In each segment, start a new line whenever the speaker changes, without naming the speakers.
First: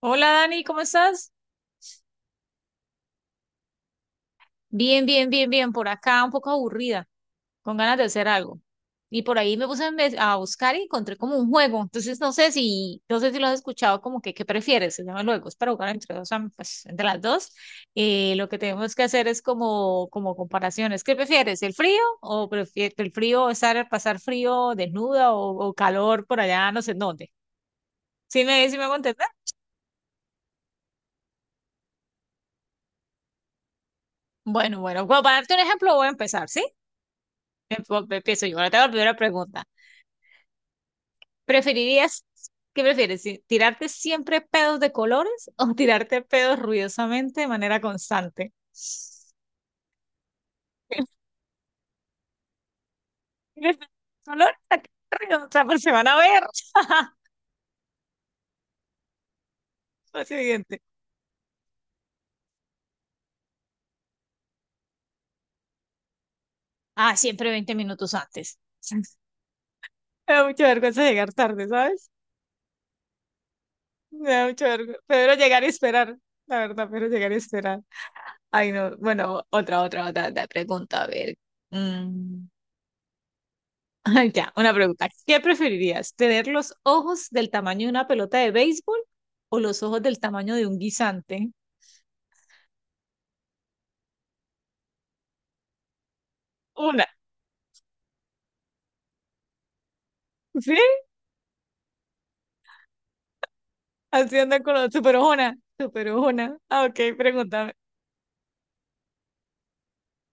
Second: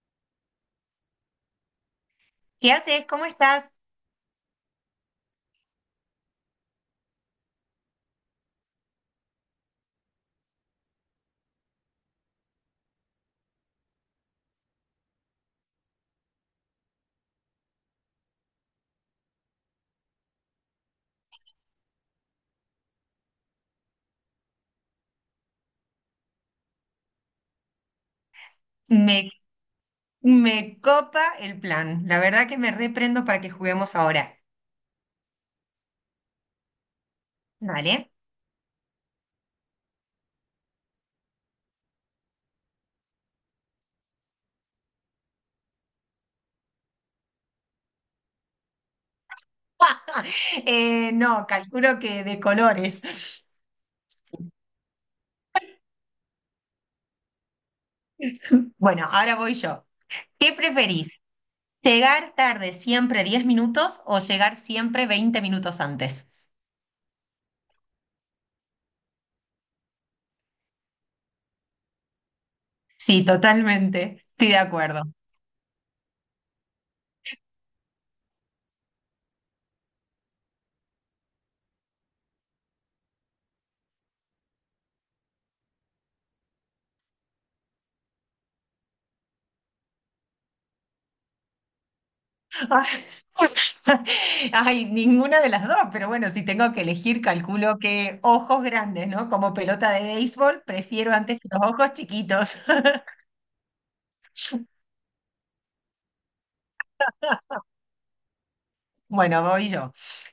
Hola Dani, ¿cómo estás?
¿Qué haces? ¿Cómo estás?
Bien, bien, bien, bien. Por acá un poco aburrida, con ganas de hacer algo. Y por ahí me puse a buscar y encontré como un juego. Entonces no sé si lo has escuchado, como que ¿qué prefieres? Se llama el juego. Es para jugar entre dos, pues, entre las dos. Lo que tenemos que hacer es como, comparaciones. ¿Qué prefieres? ¿El frío? ¿O prefieres el frío estar, pasar frío desnuda o calor por allá, no sé en dónde? ¿Sí me hago entender?
Me, me copa el plan. La verdad que me reprendo para que juguemos ahora.
Bueno, bueno, bueno, para darte un ejemplo voy a empezar, ¿sí?
Vale.
Empiezo yo. Ahora te hago la primera pregunta. ¿Preferirías, qué prefieres? ¿Tirarte siempre pedos de colores o tirarte pedos ruidosamente de manera constante?
No, calculo que de colores.
Colores, ¿a qué ruido? O sea, pues se van a ver.
Bueno, ahora voy yo.
Lo
¿Qué
siguiente.
preferís? ¿Llegar tarde siempre 10 minutos o llegar siempre 20 minutos antes?
Ah, siempre 20 minutos antes. Me da mucha vergüenza llegar tarde, ¿sabes?
Sí, totalmente.
Me da
Estoy de
mucha vergüenza.
acuerdo.
Prefiero llegar y esperar. La verdad, prefiero llegar y esperar. Ay, no. Bueno, otra pregunta. A ver. Mm. Ya, una pregunta. ¿Qué preferirías? ¿Tener los ojos del tamaño de una pelota de béisbol o los ojos del tamaño de un guisante?
Ay, ninguna de las dos, pero bueno, si tengo que
Una.
elegir, calculo que ojos grandes, ¿no? Como pelota de béisbol,
¿Sí?
prefiero antes que los ojos chiquitos.
Así anda con los super ojona. Super ojona. Ah, ok, pregúntame.
Bueno, voy yo.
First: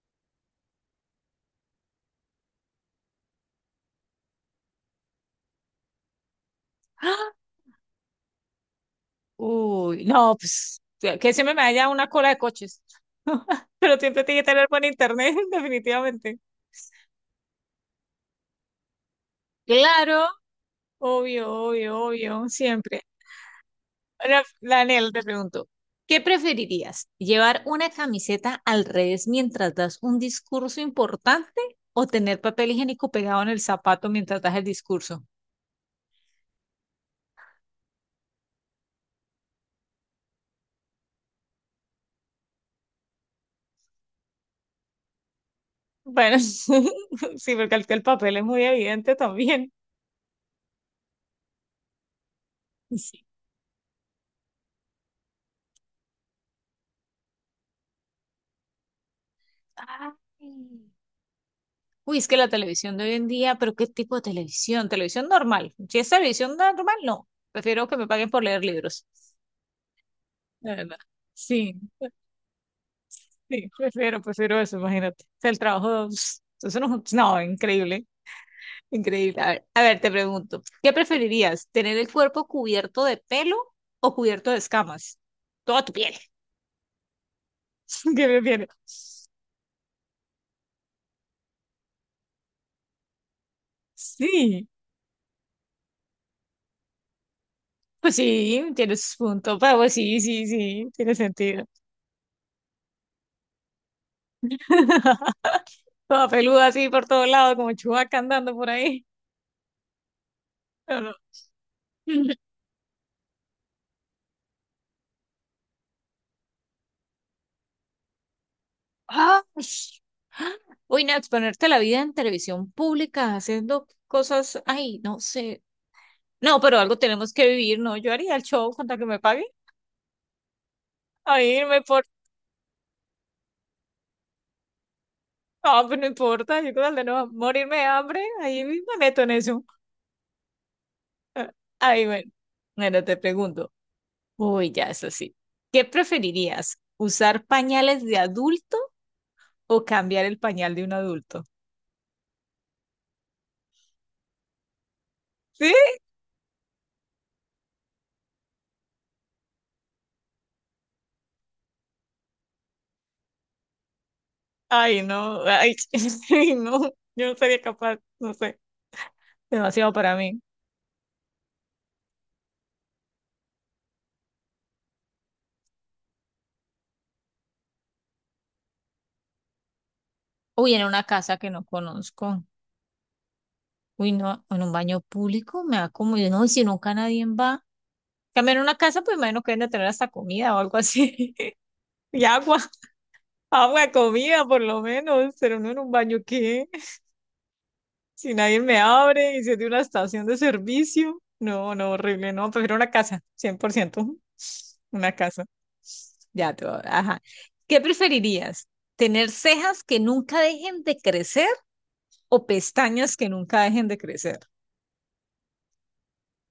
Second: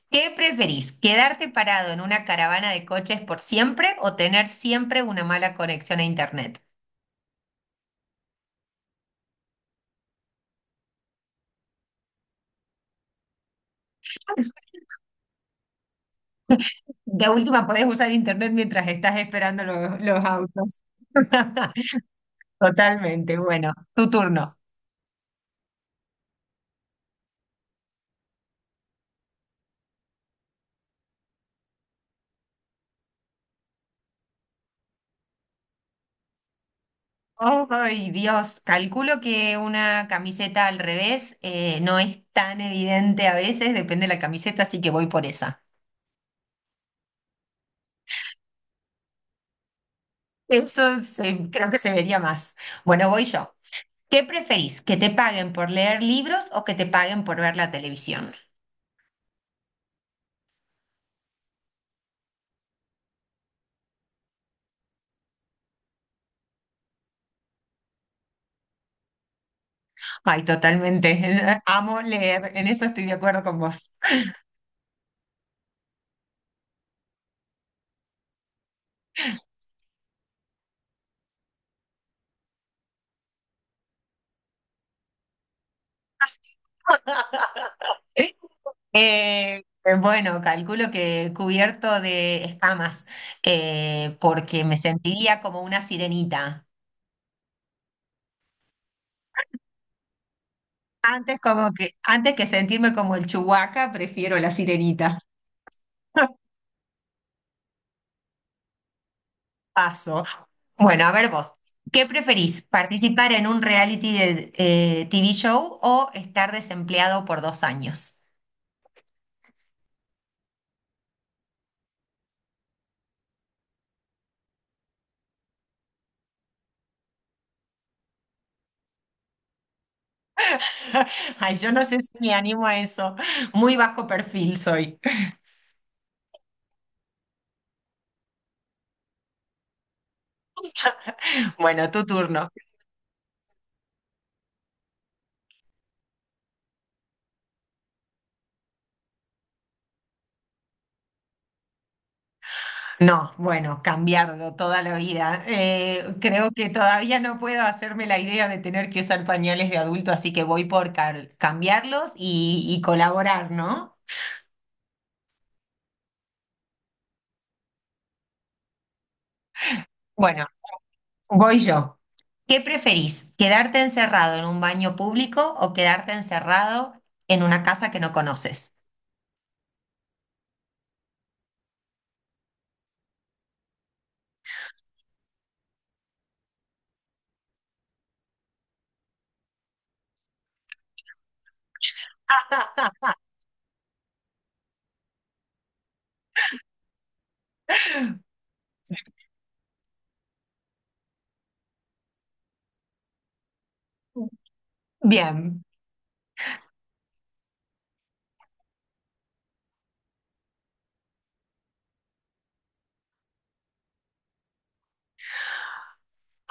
¿Qué preferís? ¿Quedarte parado en una caravana de coches por siempre o tener siempre una mala conexión a internet?
¡Ah! Uy, no, pues que siempre me haya una cola de coches. Pero siempre tiene que tener buen internet, definitivamente.
De última, podés usar internet mientras estás esperando los
Claro,
autos.
obvio, obvio, obvio, siempre.
Totalmente, bueno, tu
Ahora,
turno.
Daniel, te pregunto, ¿qué preferirías? ¿Llevar una camiseta al revés mientras das un discurso importante o tener papel higiénico pegado en el zapato mientras das el discurso?
Oh, ay, Dios, calculo que una camiseta al revés, no es tan evidente a veces, depende de la camiseta, así que voy por esa.
Bueno, sí, porque el papel es muy evidente también.
Creo que se vería más. Bueno,
Sí.
voy yo. ¿Qué preferís? ¿Que te paguen por leer libros o que te paguen por ver la televisión?
Ay. Uy, es que la televisión de hoy en día, pero ¿qué tipo de televisión? Televisión normal. Si es televisión normal, no. Prefiero que me paguen por leer libros.
Ay,
La verdad.
totalmente.
Sí.
Amo leer, en eso estoy de acuerdo con
Sí,
vos.
prefiero eso, imagínate. O sea, el trabajo, pss, eso no, no, increíble, increíble. A ver, te pregunto, ¿qué preferirías? ¿Tener el cuerpo cubierto de pelo o cubierto de escamas? Toda tu piel. ¿Qué prefieres?
Eh, bueno, calculo que cubierto de escamas, porque
Sí,
me sentiría como una sirenita.
pues sí, tienes punto, pero pues sí, sí, sí, tiene
Antes
sentido.
como que, antes que sentirme como el Chewbacca, prefiero la sirenita.
Toda peluda así por todos lados, como chubaca andando por ahí.
Paso.
No,
Bueno,
no.
a ver vos, ¿qué preferís? ¿Participar en un reality de, TV show o estar desempleado por 2 años?
¡Ah! Uy, no, exponerte a la vida en televisión pública haciendo cosas, ay, no sé. No, pero algo tenemos que vivir, ¿no? Yo haría el show con tal que me paguen. A
Ay, yo
irme
no sé
por...
si me animo a eso. Muy bajo perfil soy.
Ah, pues no importa, yo con tal de no morirme de hambre, ahí me meto en eso. Ah,
Bueno,
ahí,
tu
bueno.
turno.
Bueno, te pregunto. Uy, ya es así. ¿Qué preferirías? ¿Usar pañales de adulto o cambiar el pañal de un adulto?
No, bueno, cambiarlo toda la vida.
¿Sí?
Creo que todavía no puedo hacerme la idea de tener que usar pañales de adulto, así que voy por cambiarlos y colaborar, ¿no?
Ay, no, ay, no, yo no sería capaz, no sé. Demasiado para mí.
Bueno, voy yo. ¿Qué preferís? ¿Quedarte encerrado en un baño público o quedarte encerrado en una casa que no conoces?
Uy, en una casa que no conozco. Uy, no, en un baño público me da como, yo no, y si nunca nadie va. También en una casa, pues imagino que deben de tener hasta comida o algo así. Y agua, agua, comida, por lo menos. Pero no en un baño, ¿qué? Si nadie me abre y si es de una estación de servicio. No, no, horrible, no. Prefiero una casa, 100%. Una casa.
Bien.
Ya, todo, ajá. ¿Qué preferirías? ¿Tener cejas que nunca dejen de crecer o pestañas que nunca dejen de crecer?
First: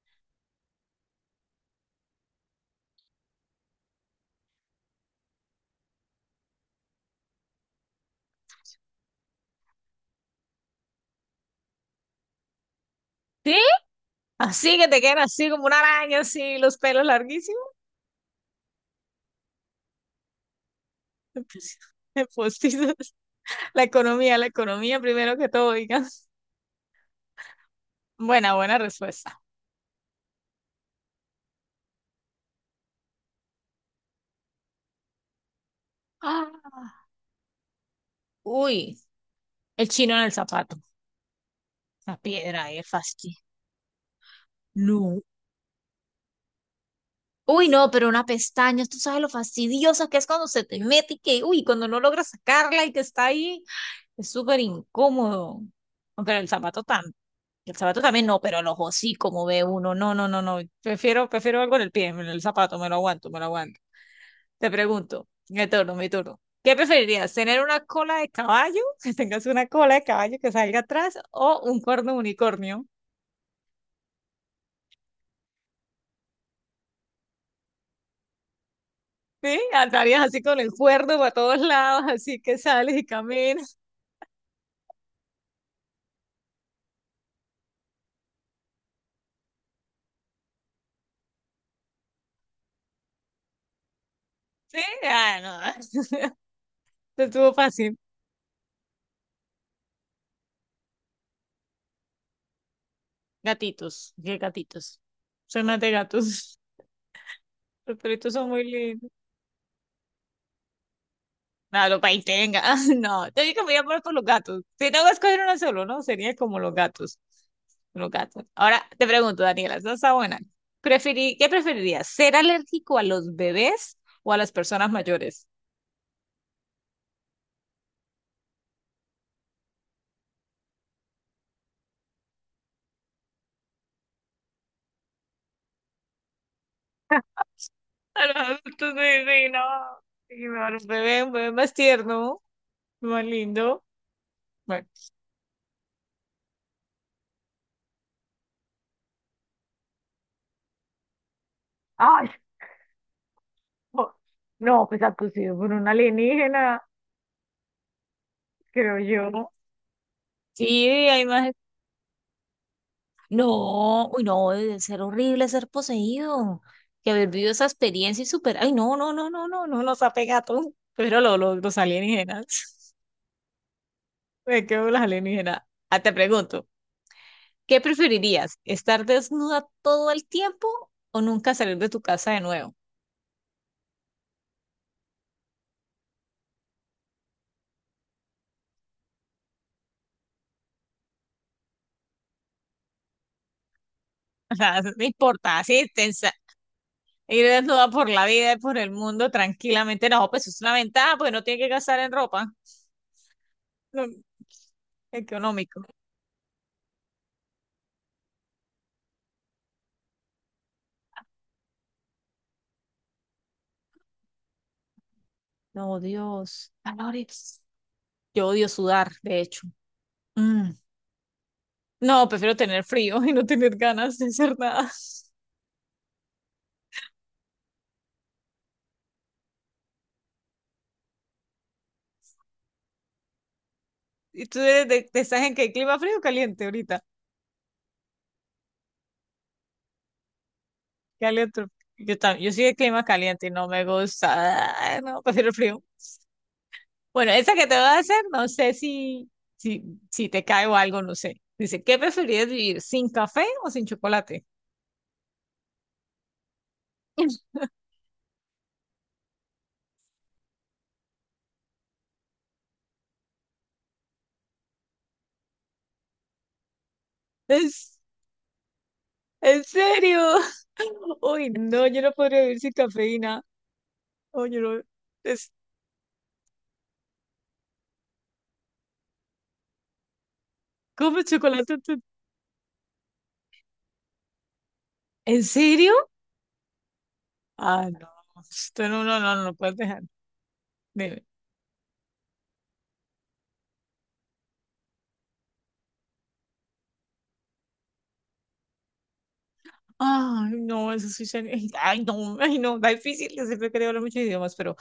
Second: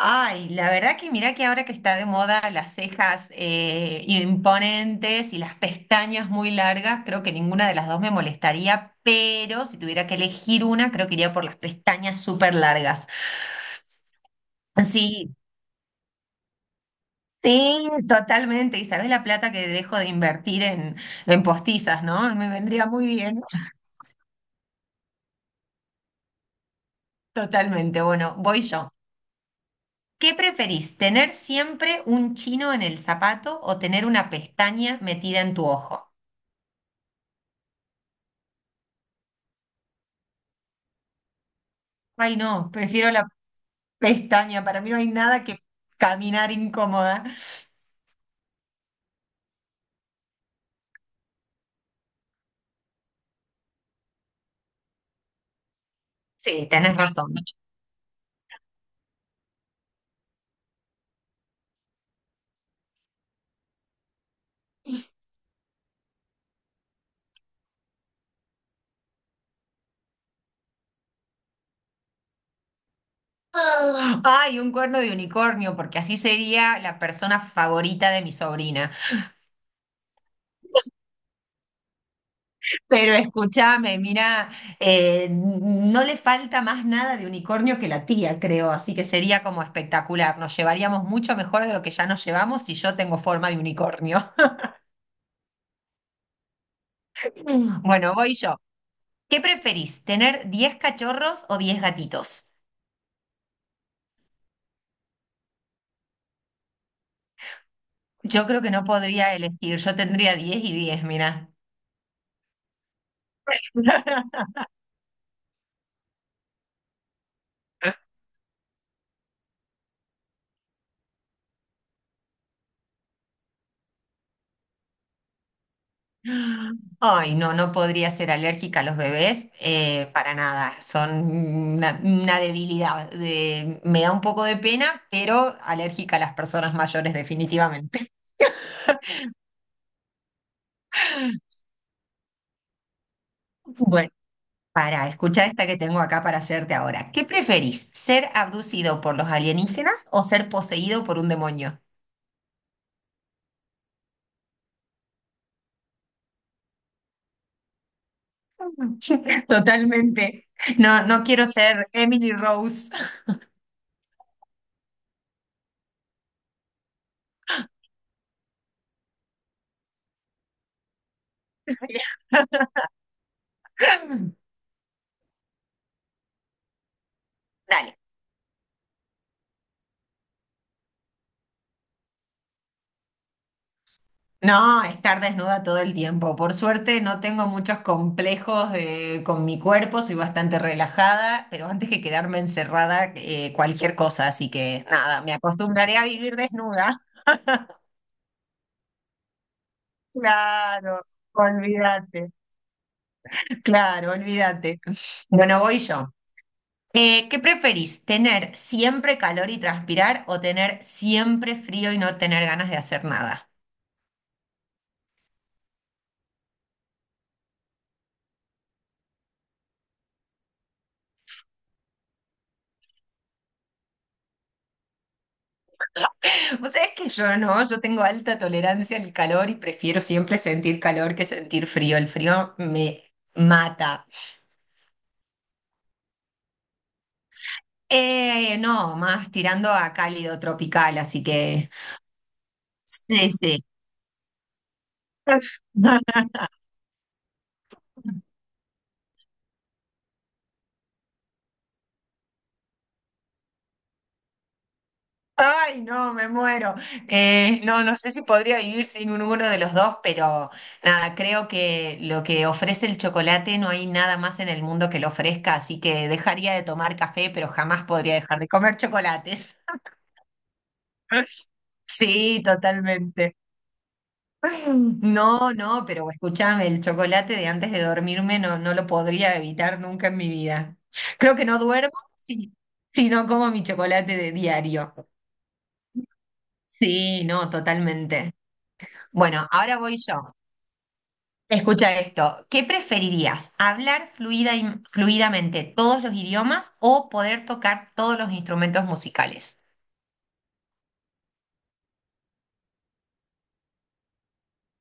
Ay, la verdad que mirá que ahora que está de moda las cejas, imponentes y las pestañas muy largas, creo que ninguna de las dos me molestaría, pero si tuviera que elegir una, creo que iría por las pestañas súper largas.
¿Sí? Así que te quedan
Sí,
así como una araña, así los pelos larguísimos.
sí, totalmente. Y sabés la plata que dejo de invertir en postizas, ¿no? Me vendría muy
Postizos.
bien.
La economía primero que todo, digan.
Totalmente. Bueno,
Buena,
voy
buena
yo.
respuesta.
¿Qué preferís, tener siempre un chino en el zapato o tener una pestaña metida en tu ojo?
Ah, uy, el chino en el zapato. La
Ay,
piedra
no,
ahí, el
prefiero la
fastidio.
pestaña, para mí no hay
No.
nada que caminar incómoda.
Uy, no, pero una pestaña, tú sabes lo fastidiosa que es cuando se te mete y que, uy, cuando no logras sacarla y que está ahí, es súper incómodo. No, pero el
Sí,
zapato
tenés
tan,
razón.
el zapato también no, pero los hocicos, como ve uno. No, no, no, no. Prefiero algo en el pie, en el zapato, me lo aguanto, me lo aguanto. Te pregunto, mi turno, mi turno. ¿Qué preferirías? ¿Tener una cola de caballo? Que tengas una cola de caballo que salga atrás o un cuerno de unicornio.
Ay, un cuerno de unicornio, porque así sería la persona favorita de mi sobrina.
¿Sí? Andarías así con el cuerno para todos lados, así que sales y
Pero
caminas.
escúchame, mira, no le falta más nada de unicornio que la tía, creo, así que sería como espectacular. Nos llevaríamos mucho mejor de lo que ya nos llevamos si yo tengo forma de unicornio.
Sí, ah, no. Te estuvo fácil.
Bueno, voy yo. ¿Qué preferís, tener 10 cachorros o 10 gatitos?
Gatitos, qué gatitos. Son más de gatos. Los perritos
Yo
son
creo
muy
que no
lindos.
podría elegir, yo tendría 10 y 10. Mira.
Claro, para ahí tenga. No, tengo que mirar por los gatos. Si tengo que escoger uno solo, ¿no? Sería como los gatos. Los gatos. Ahora te pregunto, Daniela, esta está buena. ¿Qué preferirías? ¿Ser alérgico a los bebés o a las personas mayores?
Ay, no, no podría ser alérgica a los bebés, para nada, son una debilidad. Me da un poco de pena, pero alérgica a las personas mayores definitivamente.
A los adultos, sí, sí, no. Sí, no, a los bebés, un bebé más tierno, más lindo.
Bueno,
Bueno,
para, escuchar esta que tengo acá para hacerte ahora. ¿Qué preferís, ser abducido por los alienígenas o ser poseído por un demonio?
ay, no, no, pues abducido por un alienígena, creo yo.
Totalmente.
Sí,
No, no
hay
quiero
más.
ser Emily Rose.
No, uy, no, debe ser horrible ser poseído. Que haber vivido esa experiencia y superar. Ay, no, no, no, no, no, no nos ha pegado. Pero los alienígenas.
Sí.
Me quedo con los alienígenas. Ah, te pregunto, ¿qué
Dale.
preferirías? ¿Estar desnuda todo el tiempo o nunca salir de tu casa de nuevo?
No, estar desnuda todo el tiempo. Por suerte no tengo muchos complejos, con mi cuerpo, soy bastante relajada, pero antes que quedarme encerrada, cualquier cosa, así
O sea,
que
no
nada, me
importa, así
acostumbraré a vivir desnuda.
ir desnuda por la vida y por el mundo tranquilamente. No, pues es una
Claro,
ventaja, pues no tiene que gastar en
olvídate,
ropa. No,
claro, olvídate. Bueno, voy
económico.
yo. ¿Qué preferís? ¿Tener siempre calor y transpirar o tener siempre frío y no tener ganas de hacer nada?
No, Dios. Valores. Yo odio sudar, de hecho. Mm. No, prefiero tener frío y no tener ganas de hacer nada.
Vos sabés que yo no, yo tengo alta tolerancia al calor y prefiero siempre sentir calor que sentir frío. El frío me mata.
¿Y tú eres estás en qué clima frío o caliente ahorita?
No, más tirando a cálido tropical, así
Caliente.
que
Yo también, yo soy de clima
sí,
caliente y
sí.
no me gusta. Ay, no, prefiero el frío. Bueno, esa que te voy a hacer, no sé si, si, si, te cae o algo, no sé. Dice, ¿qué preferirías vivir sin café o sin chocolate?
Ay, no, me muero. No, no sé si podría vivir sin uno de los dos, pero nada, creo que lo que ofrece el chocolate no hay nada más en el mundo que lo ofrezca, así que dejaría de tomar café, pero jamás
¿Es,
podría dejar de comer chocolates.
en serio? Uy, no, yo no podría
Sí,
vivir sin
totalmente.
cafeína. Oye, no. Es,
No, no, pero escúchame, el chocolate de antes de dormirme no, no lo podría evitar nunca en mi vida.
¿Comes
Creo que no
chocolate?
duermo si, no como mi chocolate de diario.
¿En serio?
Sí, no,
Ah, no.
totalmente.
Esto no, no, no, no
Bueno,
lo puedes
ahora voy
dejar.
yo.
Dime.
Escucha esto. ¿Qué preferirías? ¿Hablar fluidamente todos los idiomas o poder tocar todos los instrumentos musicales?
Ay, no, eso sí sería. Ay, no, está difícil. Yo siempre quería hablar muchos idiomas, pero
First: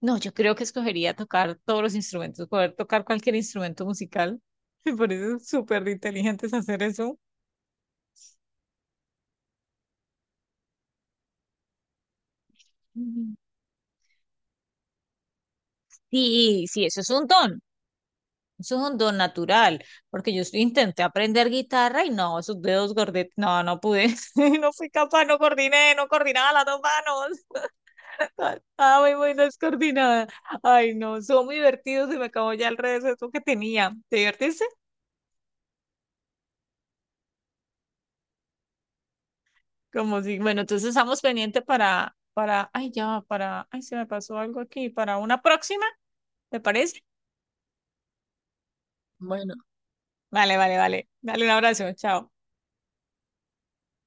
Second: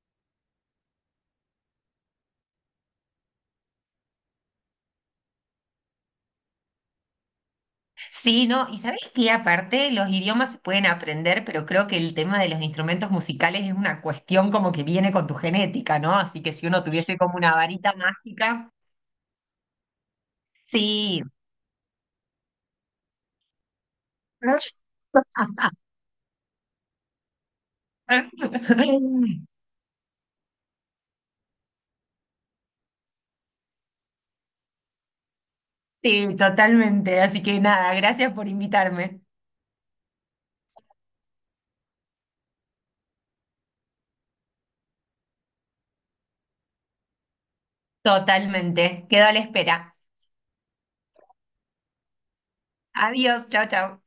no, yo creo que escogería tocar todos los instrumentos, poder tocar cualquier instrumento musical. Me parece súper inteligentes hacer eso.
Sí, no, y sabés que aparte los idiomas se pueden aprender, pero creo que el tema de los instrumentos
Mm.
musicales es una cuestión como que viene con tu genética, ¿no? Así que
Sí,
si
sí,
uno
eso es
tuviese
un
como una
don.
varita mágica,
Eso es un don natural, porque yo sí intenté
sí.
aprender guitarra y no, esos dedos gordetes, no, no pude, no fui capaz, no coordiné, no coordinaba las dos manos. Muy, muy descoordinada. Ay, no, son muy divertidos, se me acabó ya el receso que tenía. ¿Te divertiste?
Sí, totalmente. Así que nada, gracias por invitarme.
Como si, bueno, entonces estamos pendientes para, ay, ya, va, para, ay, se me pasó algo aquí, para una próxima, ¿te parece?
Totalmente. Quedo a la
Bueno,
espera.
vale, vale, vale. Dale un abrazo, chao.
Adiós, chao, chao.